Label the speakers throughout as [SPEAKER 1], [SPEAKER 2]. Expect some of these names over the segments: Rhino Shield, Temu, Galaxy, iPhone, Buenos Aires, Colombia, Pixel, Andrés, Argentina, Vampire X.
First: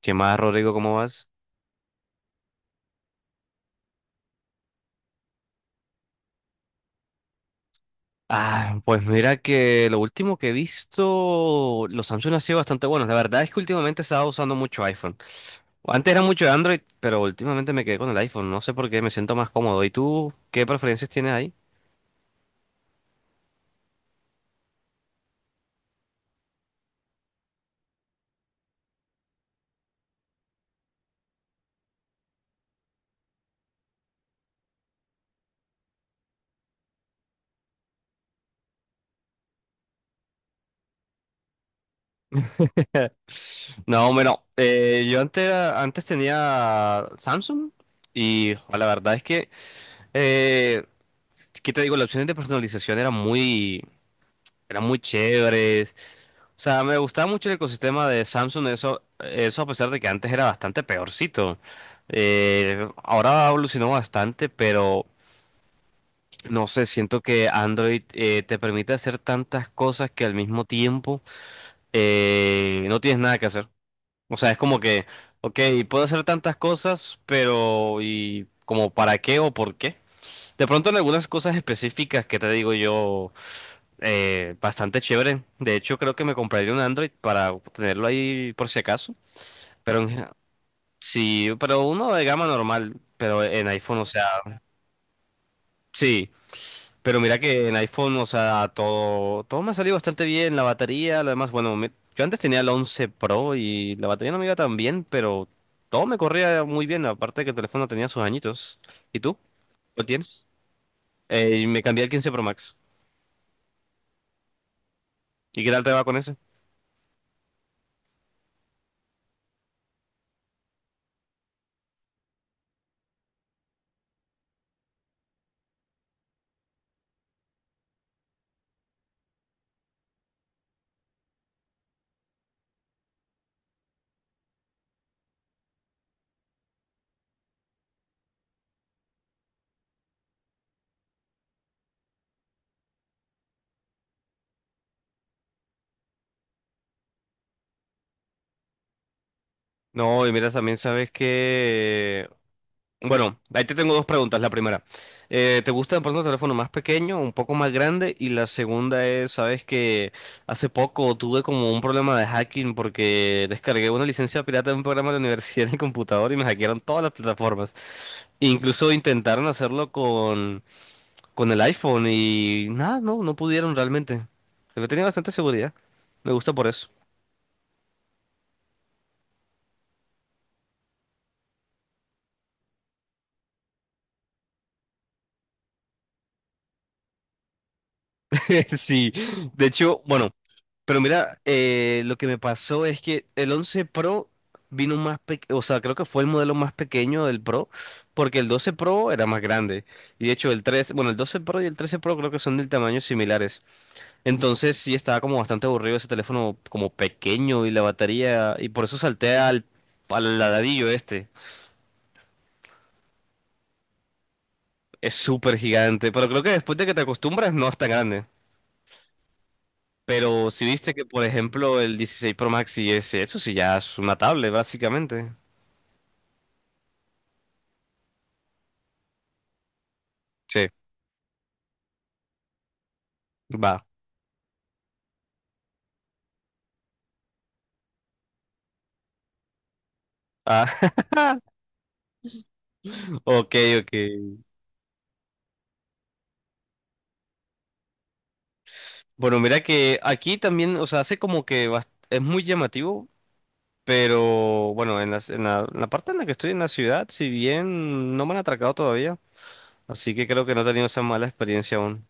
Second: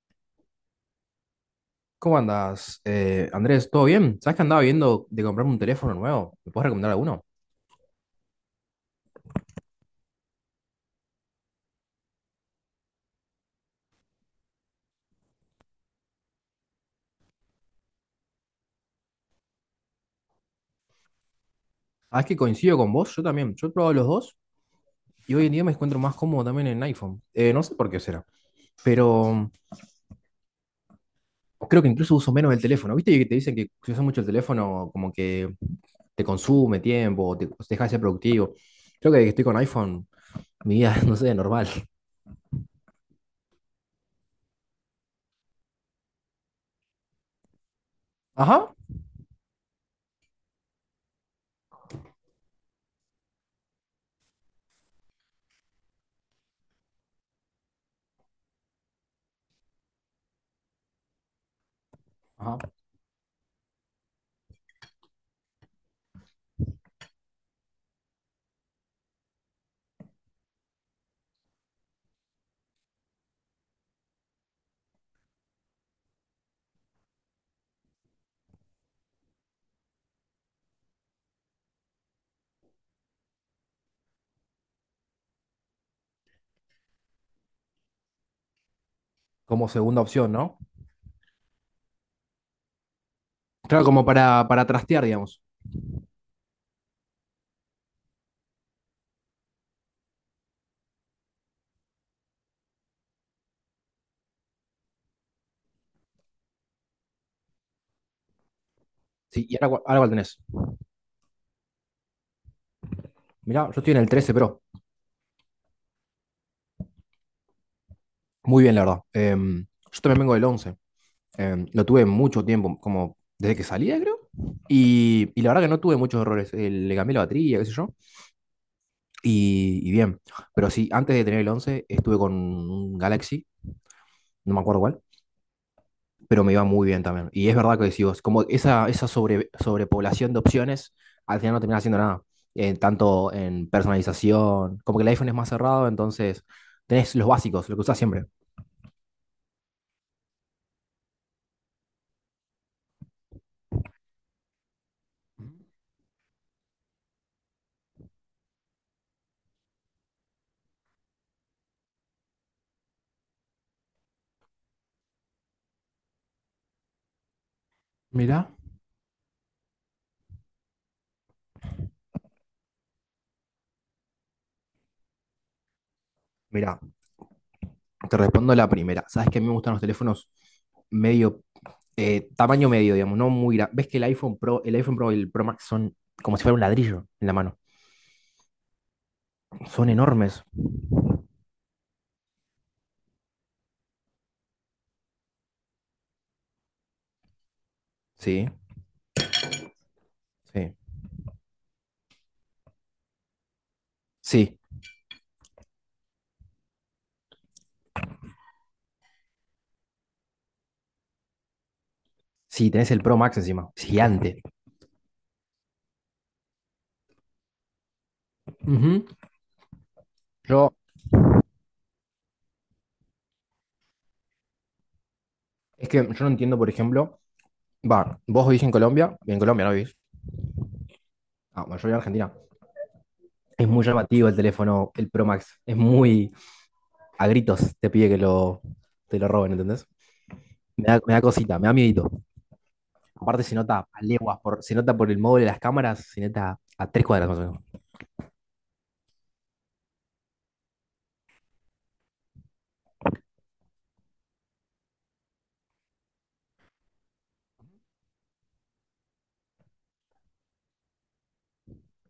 [SPEAKER 1] ¿Qué más, Rodrigo? ¿Cómo vas?
[SPEAKER 2] ¿Cómo andas, Andrés? ¿Todo bien? ¿Sabes que andaba viendo de comprarme un teléfono nuevo? ¿Me puedes recomendar alguno?
[SPEAKER 1] Ah, pues mira que lo último que he visto, los Samsung han sido bastante buenos. La verdad es que últimamente he estado usando mucho iPhone. Antes era mucho de Android, pero últimamente me quedé con el iPhone. No sé por qué, me siento más cómodo. ¿Y tú qué preferencias tienes ahí?
[SPEAKER 2] Ah, es que coincido con vos. Yo también. Yo he probado los dos y hoy en día me encuentro más cómodo también en iPhone. No sé por qué será, pero creo que incluso uso menos el teléfono. ¿Viste que te dicen que si usas mucho el teléfono, como que te consume tiempo, o te deja de ser productivo? Creo que desde que estoy con iPhone, mi vida, no sé, normal.
[SPEAKER 1] No, bueno, yo antes, antes tenía Samsung y
[SPEAKER 2] Ajá.
[SPEAKER 1] jo, la verdad es que, eh, ¿qué te digo? Las opciones de personalización eran muy chéveres. O sea, me gustaba mucho el ecosistema de Samsung, eso a pesar de que antes era bastante peorcito.
[SPEAKER 2] Ajá.
[SPEAKER 1] Ahora evolucionó bastante, pero no sé, siento que Android te permite hacer tantas cosas que, al mismo tiempo, no tienes nada que hacer. O sea, es como que, ok, puedo hacer tantas cosas, pero ¿y como para qué o por qué? De pronto en algunas cosas específicas que te digo yo, bastante chévere. De hecho, creo que me compraría un Android para tenerlo ahí por si acaso.
[SPEAKER 2] Como
[SPEAKER 1] Pero
[SPEAKER 2] segunda
[SPEAKER 1] en-
[SPEAKER 2] opción, ¿no?
[SPEAKER 1] sí, pero uno de gama normal, pero en
[SPEAKER 2] Claro,
[SPEAKER 1] iPhone,
[SPEAKER 2] como
[SPEAKER 1] o sea,
[SPEAKER 2] para trastear, digamos.
[SPEAKER 1] sí. Pero mira que en iPhone, o sea, todo me ha salido bastante bien. La batería, lo demás, bueno, yo antes tenía el 11 Pro y la batería no me iba tan bien, pero todo me corría muy bien. Aparte que el teléfono tenía sus añitos. ¿Y tú?
[SPEAKER 2] Sí, y ahora
[SPEAKER 1] ¿Lo
[SPEAKER 2] cuál tenés.
[SPEAKER 1] tienes? Y me cambié al 15 Pro Max.
[SPEAKER 2] Mirá, yo estoy en el 13 Pro.
[SPEAKER 1] ¿Y qué tal te va con ese?
[SPEAKER 2] Muy bien, la verdad. Yo también vengo del 11. Lo tuve mucho tiempo, como desde que salía, creo. Y la verdad que no tuve muchos errores. Le cambié la batería, qué sé yo. Y bien. Pero sí, antes de tener el 11 estuve con un Galaxy, no me acuerdo cuál, pero me iba muy bien también. Y es verdad que decís vos, como esa sobrepoblación de opciones, al final no terminás haciendo nada. Tanto en personalización, como que el iPhone es más cerrado, entonces tenés los básicos, lo que usás siempre.
[SPEAKER 1] No, y mira, también sabes que, bueno, ahí te tengo dos preguntas. La primera, ¿te gusta de pronto un teléfono más pequeño, un poco más grande? Y la segunda es, sabes que hace poco tuve como un problema de hacking porque descargué una licencia pirata de un programa de la universidad en el computador y me hackearon todas las plataformas.
[SPEAKER 2] Mira,
[SPEAKER 1] Incluso intentaron hacerlo con el iPhone y nada, no, no pudieron realmente. Pero tenía bastante seguridad. Me gusta por
[SPEAKER 2] Mirá,
[SPEAKER 1] eso.
[SPEAKER 2] te respondo la primera. Sabes que a mí me gustan los teléfonos medio, tamaño medio, digamos, no muy grande. Ves que el iPhone Pro y el Pro Max son como si fuera un ladrillo en la mano.
[SPEAKER 1] Sí, de
[SPEAKER 2] Son
[SPEAKER 1] hecho, bueno.
[SPEAKER 2] enormes.
[SPEAKER 1] Pero mira, lo que me pasó es que el 11 Pro vino más pequeño, o sea, creo que fue el modelo más pequeño del Pro, porque el
[SPEAKER 2] Sí,
[SPEAKER 1] 12 Pro era más grande. Y de hecho el
[SPEAKER 2] sí.
[SPEAKER 1] 13, bueno, el 12 Pro y el 13 Pro creo que son del tamaño similares.
[SPEAKER 2] Sí,
[SPEAKER 1] Entonces sí estaba como bastante aburrido ese teléfono, como pequeño, y la batería, y por eso salté al ladrillo este.
[SPEAKER 2] sí, tenés el Pro Max encima. Gigante.
[SPEAKER 1] Es súper gigante, pero creo que después de que te acostumbras no es tan grande.
[SPEAKER 2] Ujú.
[SPEAKER 1] Pero si
[SPEAKER 2] Yo,
[SPEAKER 1] viste que, por ejemplo, el 16 Pro Max y ese, eso sí ya es una tablet, básicamente.
[SPEAKER 2] es que yo no entiendo, por ejemplo, va, vos vivís en Colombia no vivís.
[SPEAKER 1] Sí.
[SPEAKER 2] Ah, bueno, yo vivo en Argentina. Es
[SPEAKER 1] Va.
[SPEAKER 2] muy llamativo el teléfono, el Pro Max. Es muy a gritos te pide que lo, te lo roben, ¿entendés?
[SPEAKER 1] Ah,
[SPEAKER 2] Me da, me da cosita, me da miedito. Aparte
[SPEAKER 1] ok,
[SPEAKER 2] se nota
[SPEAKER 1] ok.
[SPEAKER 2] a leguas, se nota por el móvil de las cámaras, se nota a tres cuadras más o menos.
[SPEAKER 1] Bueno, mira que aquí también, o sea, hace como que es muy llamativo, pero bueno, en la parte en la que estoy en la ciudad, si bien no me han atracado todavía, así que creo que no he tenido esa mala experiencia aún.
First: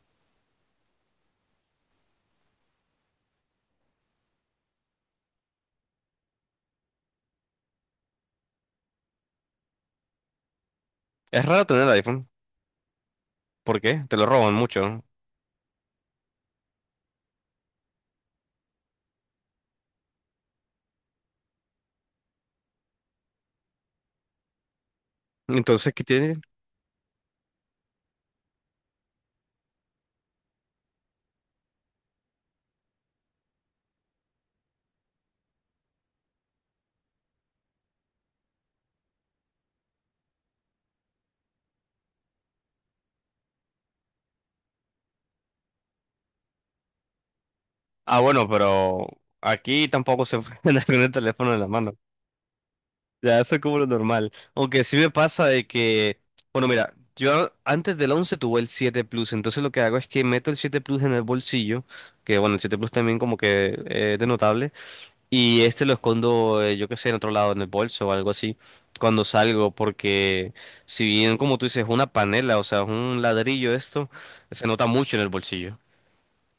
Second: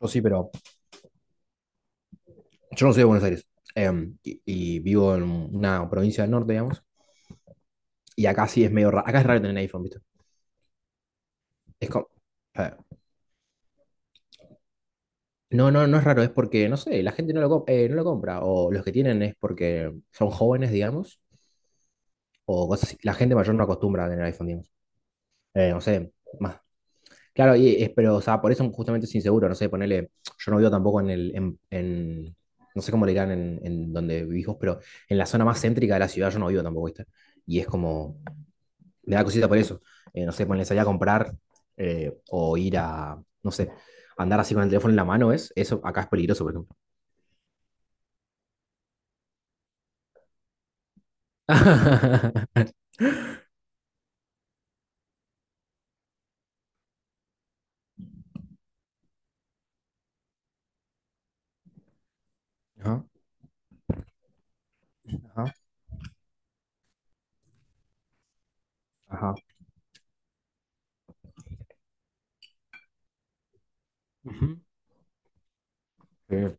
[SPEAKER 2] Yo sí, pero yo no soy de Buenos Aires. Y vivo en una provincia del norte, digamos. Y acá sí es medio raro. Acá es raro tener iPhone, ¿viste?
[SPEAKER 1] Es raro tener el
[SPEAKER 2] Es como.
[SPEAKER 1] iPhone.
[SPEAKER 2] eh,
[SPEAKER 1] ¿Por qué? Te lo roban mucho, ¿no?
[SPEAKER 2] No, no, no es raro, es porque, no sé, la gente no lo compra. O los que tienen es porque son jóvenes, digamos. O cosas así. La gente mayor no acostumbra a tener iPhone, digamos. No
[SPEAKER 1] Entonces, ¿qué
[SPEAKER 2] sé,
[SPEAKER 1] tiene?
[SPEAKER 2] más. Claro, pero, o sea, por eso justamente es inseguro, no sé, ponele, yo no vivo tampoco en el, en- no sé cómo le dirán en donde vivís vos, pero en la zona más céntrica de la ciudad yo no vivo tampoco, ¿viste? Y es como, me da cosita por eso. No sé, ponele salir a comprar o ir a, no sé, andar así con el teléfono en la mano, ¿es? Eso acá es peligroso, por ejemplo.
[SPEAKER 1] Ah, bueno, pero aquí tampoco se puede andar con el teléfono en la mano. Ya, eso es como lo normal. Aunque sí me pasa de que, bueno, mira, yo antes del 11 tuve el 7 Plus, entonces lo que hago es que meto el 7 Plus en el bolsillo, que, bueno, el 7 Plus
[SPEAKER 2] Ajá,
[SPEAKER 1] también como que, es de notable,
[SPEAKER 2] ajá.
[SPEAKER 1] y este lo escondo, yo qué sé, en otro lado, en el bolso o algo así, cuando
[SPEAKER 2] Ajá.
[SPEAKER 1] salgo, porque, si bien como tú dices, es una panela, o sea, es un ladrillo esto,
[SPEAKER 2] Ujú.
[SPEAKER 1] se nota mucho en el bolsillo.
[SPEAKER 2] Eh,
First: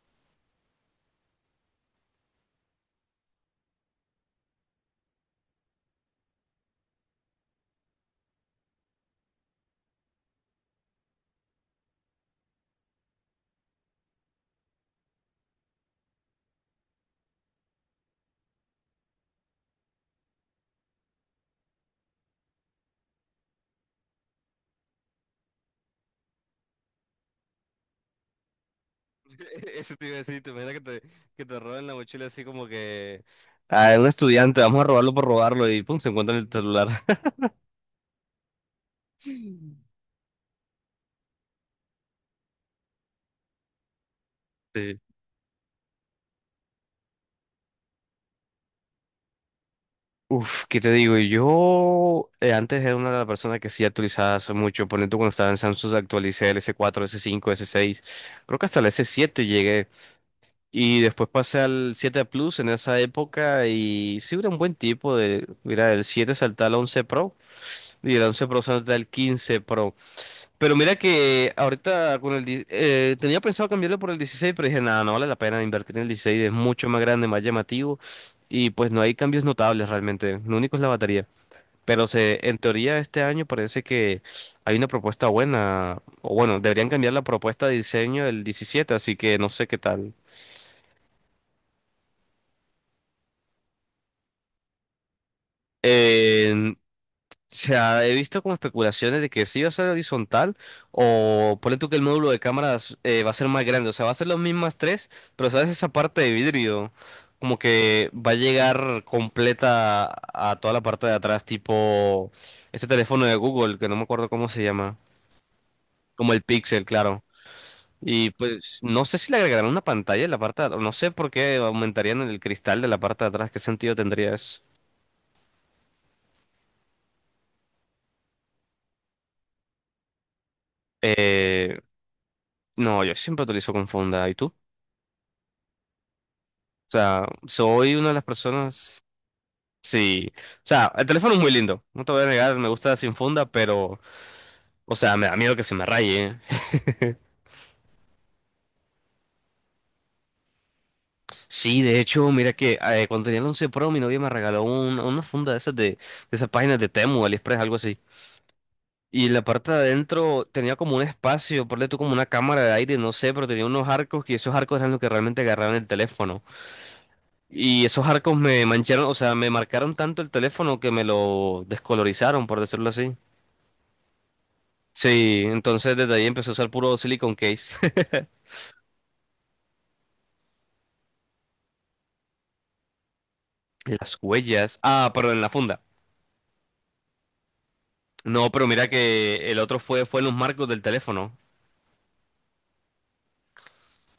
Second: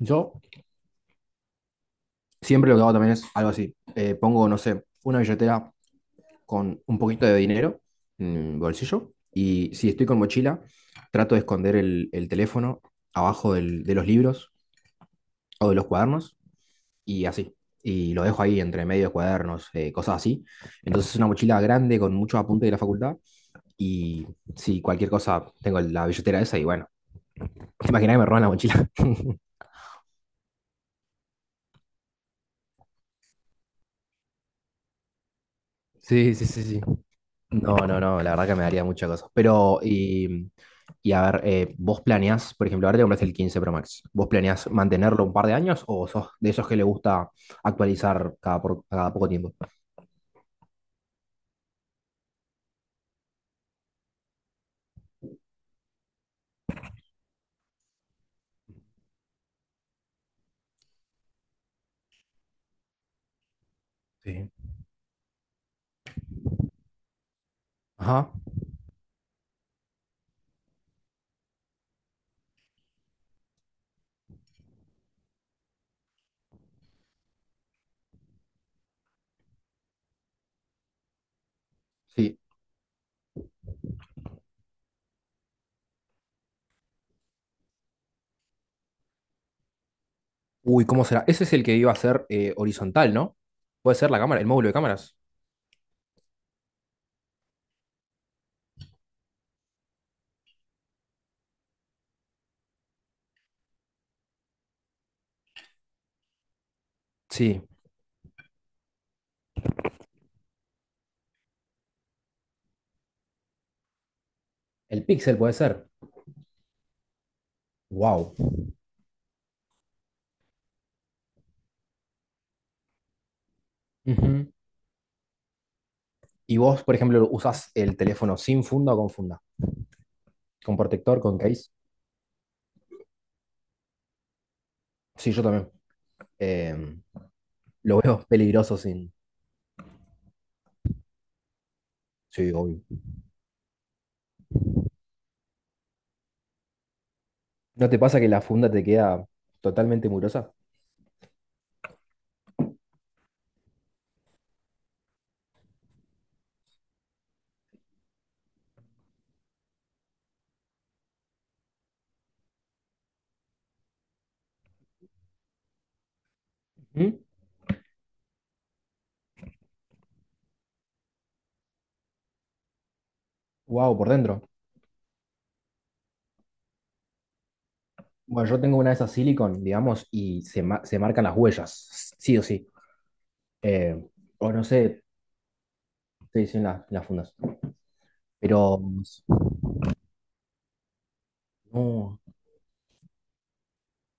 [SPEAKER 2] yo siempre lo que hago también es algo así. Pongo, no sé, una billetera con un poquito de dinero en el bolsillo y si estoy con mochila, trato de esconder el teléfono abajo de los libros o de los cuadernos y así. Y lo dejo ahí entre medio de cuadernos, cosas así. Entonces es una mochila grande con muchos apuntes de la facultad y si cualquier cosa tengo la billetera esa y bueno, imagina que me roban la mochila.
[SPEAKER 1] Eso te iba a decir, te imaginas que te, roben la mochila así, como que a un estudiante, vamos a robarlo por robarlo y pum, se
[SPEAKER 2] Sí,
[SPEAKER 1] encuentra en
[SPEAKER 2] sí,
[SPEAKER 1] el
[SPEAKER 2] sí, sí.
[SPEAKER 1] celular.
[SPEAKER 2] No, no, no, la verdad que me daría mucha cosa.
[SPEAKER 1] Sí.
[SPEAKER 2] Pero, y a ver, vos planeás, por ejemplo, ahora te compraste el 15, Pro Max. ¿Vos planeás mantenerlo un par de años o sos de esos que le gusta actualizar cada poco tiempo?
[SPEAKER 1] Uf, ¿qué te digo? Yo, antes era una de las personas que sí actualizaba hace mucho. Por ejemplo, cuando estaba en Samsung actualicé el S4, S5, S6, creo que hasta el S7 llegué, y después pasé al 7 Plus en esa época, y sí
[SPEAKER 2] Sí.
[SPEAKER 1] era un buen tipo de, mira, el 7, salté al 11 Pro, y el
[SPEAKER 2] Ajá,
[SPEAKER 1] 11 Pro salté al 15 Pro. Pero mira que ahorita con el tenía pensado cambiarlo por el 16, pero dije, nada, no vale la pena invertir en el 16, es mucho más grande, más llamativo, y pues no hay cambios notables realmente, lo único es la batería. Pero
[SPEAKER 2] sí.
[SPEAKER 1] en teoría este año parece que hay una propuesta buena, o, bueno, deberían cambiar la propuesta de diseño del 17, así que no sé qué tal.
[SPEAKER 2] Uy, ¿cómo será? Ese es el que iba a ser horizontal, ¿no? Puede ser la cámara, el módulo de cámaras.
[SPEAKER 1] Eh, O sea, he visto como especulaciones de que sí va a ser horizontal, o ponle tú que el módulo de cámaras va a ser más grande. O sea, va a ser las mismas tres, pero sabes esa parte de vidrio como
[SPEAKER 2] Sí.
[SPEAKER 1] que va a llegar completa a toda la parte de atrás, tipo este teléfono de Google, que no me acuerdo cómo se llama,
[SPEAKER 2] El Pixel puede ser.
[SPEAKER 1] como el Pixel, claro. Y
[SPEAKER 2] Wow.
[SPEAKER 1] pues no sé si le agregarán una pantalla en la parte de atrás, no sé por qué aumentarían el cristal de la parte de atrás, qué sentido tendría
[SPEAKER 2] Ujú.
[SPEAKER 1] eso.
[SPEAKER 2] ¿Y vos, por ejemplo, usás el teléfono sin funda o con funda? ¿Con protector, con case?
[SPEAKER 1] Eh, no, yo siempre utilizo con funda, ¿y tú?
[SPEAKER 2] Sí, yo también.
[SPEAKER 1] O
[SPEAKER 2] Em,
[SPEAKER 1] sea, soy
[SPEAKER 2] lo
[SPEAKER 1] una de las
[SPEAKER 2] veo peligroso
[SPEAKER 1] personas.
[SPEAKER 2] sin.
[SPEAKER 1] Sí. O sea, el teléfono es muy lindo. No te voy a
[SPEAKER 2] Sí,
[SPEAKER 1] negar, me
[SPEAKER 2] obvio.
[SPEAKER 1] gusta sin funda, pero. O sea, me da miedo que se me raye.
[SPEAKER 2] ¿No te pasa que la funda te queda totalmente murosa?
[SPEAKER 1] Sí, de hecho, mira que, cuando tenía el 11 Pro, mi novia me regaló una funda de esas páginas de Temu, AliExpress, algo así. Y la parte de adentro tenía como un espacio, ponle tú como una cámara de aire, no sé, pero tenía unos arcos, que esos arcos eran los que realmente agarraban el teléfono. Y esos arcos me mancharon, o sea, me marcaron tanto el teléfono que me lo descolorizaron, por decirlo así.
[SPEAKER 2] Wow, por dentro.
[SPEAKER 1] Sí, entonces desde ahí empecé a usar puro silicon case.
[SPEAKER 2] Bueno, yo tengo una de esas silicon, digamos, y se marcan las huellas, sí o sí. Eh,
[SPEAKER 1] Las
[SPEAKER 2] o no
[SPEAKER 1] huellas.
[SPEAKER 2] sé,
[SPEAKER 1] Ah, perdón, en la funda.
[SPEAKER 2] te dicen las fundas.
[SPEAKER 1] No, pero
[SPEAKER 2] Pero,
[SPEAKER 1] mira que el otro fue en los marcos del teléfono.
[SPEAKER 2] no.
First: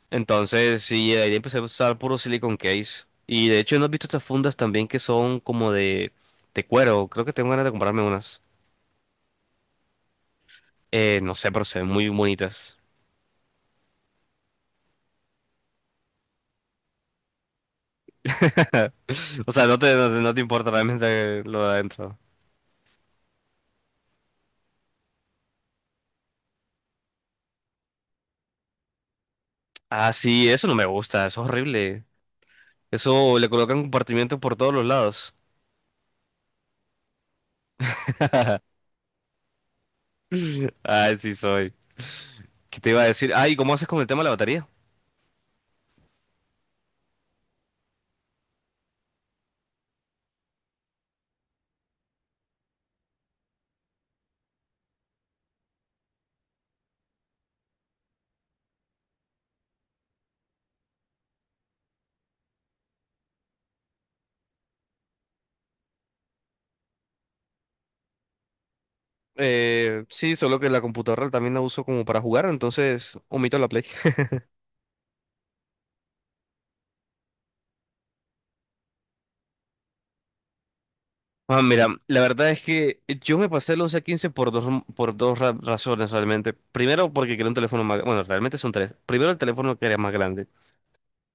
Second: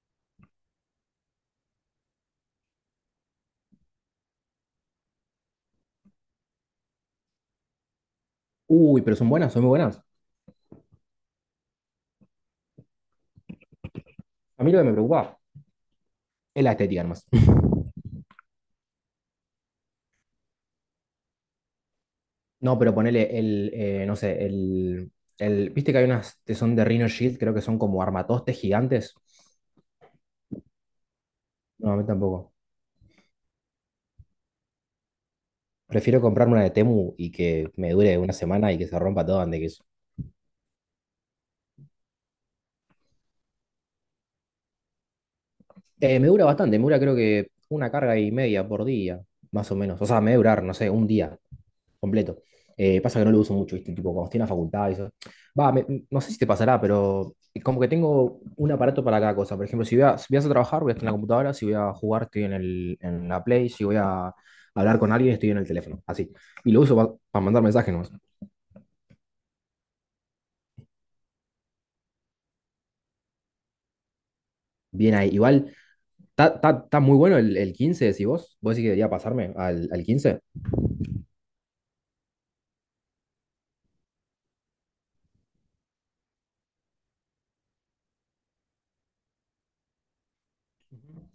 [SPEAKER 1] Entonces, sí, de ahí empecé a usar puro silicon case. Y de hecho, ¿no has visto estas fundas también que son como de, cuero? Creo que tengo ganas de comprarme unas.
[SPEAKER 2] Uy, pero son buenas, son muy buenas.
[SPEAKER 1] No sé, pero se ven muy bonitas.
[SPEAKER 2] A mí lo que me preocupa es la estética nomás.
[SPEAKER 1] O sea, no te importa realmente lo de adentro.
[SPEAKER 2] No, pero ponele el, no sé, el, viste que hay unas que son de Rhino Shield, creo que son como armatostes gigantes.
[SPEAKER 1] Ah, sí, eso no me gusta, eso es
[SPEAKER 2] No, a
[SPEAKER 1] horrible.
[SPEAKER 2] mí tampoco.
[SPEAKER 1] Eso le colocan compartimientos por todos los lados.
[SPEAKER 2] Prefiero comprarme una de Temu y que me dure una semana y que se rompa todo antes que eso.
[SPEAKER 1] Ah, sí soy. ¿Qué te iba a decir? Ay, ¿cómo haces con el tema de la batería?
[SPEAKER 2] Me dura bastante, me dura creo que una carga y media por día, más o menos. O sea, me debe durar, no sé, un día completo. Pasa que no lo uso mucho, ¿viste? Tipo, cuando estoy en la facultad y eso. Va, no sé si te pasará, pero como que tengo un aparato para cada cosa. Por ejemplo, si voy a hacer trabajar, voy a estar en la computadora. Si voy a jugar, estoy en la Play. Si voy a hablar con alguien, estoy en el teléfono. Así. Y lo uso para mandar mensajes nomás.
[SPEAKER 1] Sí, solo que la computadora también la uso como para jugar, entonces omito la Play.
[SPEAKER 2] Bien ahí. Igual está muy bueno el 15, decís vos. ¿Vos decís que debería pasarme al 15?
[SPEAKER 1] Ah, mira, la verdad es que yo me pasé el 11 a 15 por dos razones realmente. Primero, porque quería un teléfono más. Bueno, realmente son tres. Primero, el teléfono, que era más grande.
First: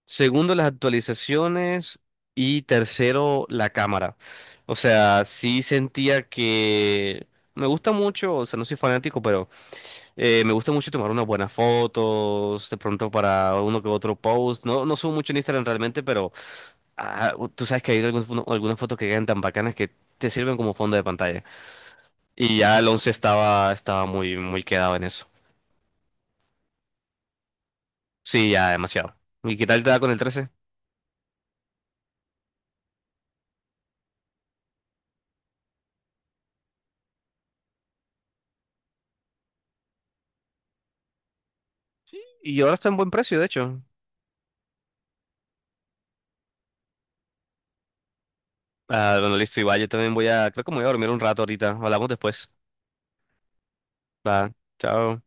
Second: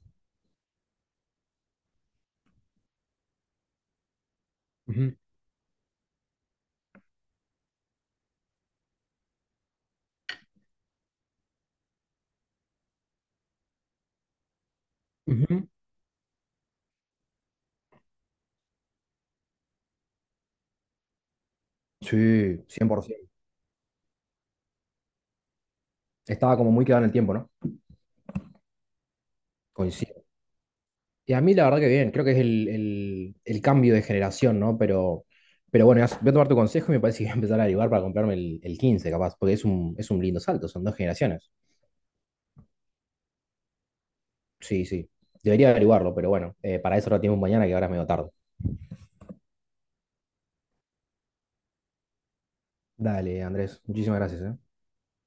[SPEAKER 1] Segundo, las actualizaciones. Y tercero, la cámara. O
[SPEAKER 2] Ujú,
[SPEAKER 1] sea, sí sentía que. Me gusta mucho, o sea, no soy fanático. Me gusta mucho tomar unas buenas fotos, de pronto para uno que otro post. No, no subo mucho en Instagram
[SPEAKER 2] ujú.
[SPEAKER 1] realmente, pero, ah, tú sabes que hay algunas fotos que quedan tan bacanas que te sirven como fondo de pantalla. Y
[SPEAKER 2] Sí,
[SPEAKER 1] ya el 11
[SPEAKER 2] 100%.
[SPEAKER 1] estaba muy, muy quedado en eso.
[SPEAKER 2] Estaba como muy quedado en el tiempo, ¿no?
[SPEAKER 1] Sí, ya demasiado. ¿Y qué tal te da con el
[SPEAKER 2] Coincido.
[SPEAKER 1] trece?
[SPEAKER 2] Y a mí la verdad que bien, creo que es el cambio de generación, ¿no? Pero bueno, voy a tomar tu consejo y me parece que voy a empezar a averiguar para comprarme el 15 capaz, porque es un lindo salto, son dos generaciones.
[SPEAKER 1] Y ahora está en buen precio, de hecho.
[SPEAKER 2] Sí, sí. Debería averiguarlo, pero bueno, para eso lo tenemos mañana que ahora es medio tarde.
[SPEAKER 1] Ah, bueno, listo, Iván, yo también, creo que me voy a dormir un rato ahorita. Hablamos después.
[SPEAKER 2] Dale, Andrés, muchísimas
[SPEAKER 1] Va,
[SPEAKER 2] gracias, ¿eh?
[SPEAKER 1] chao.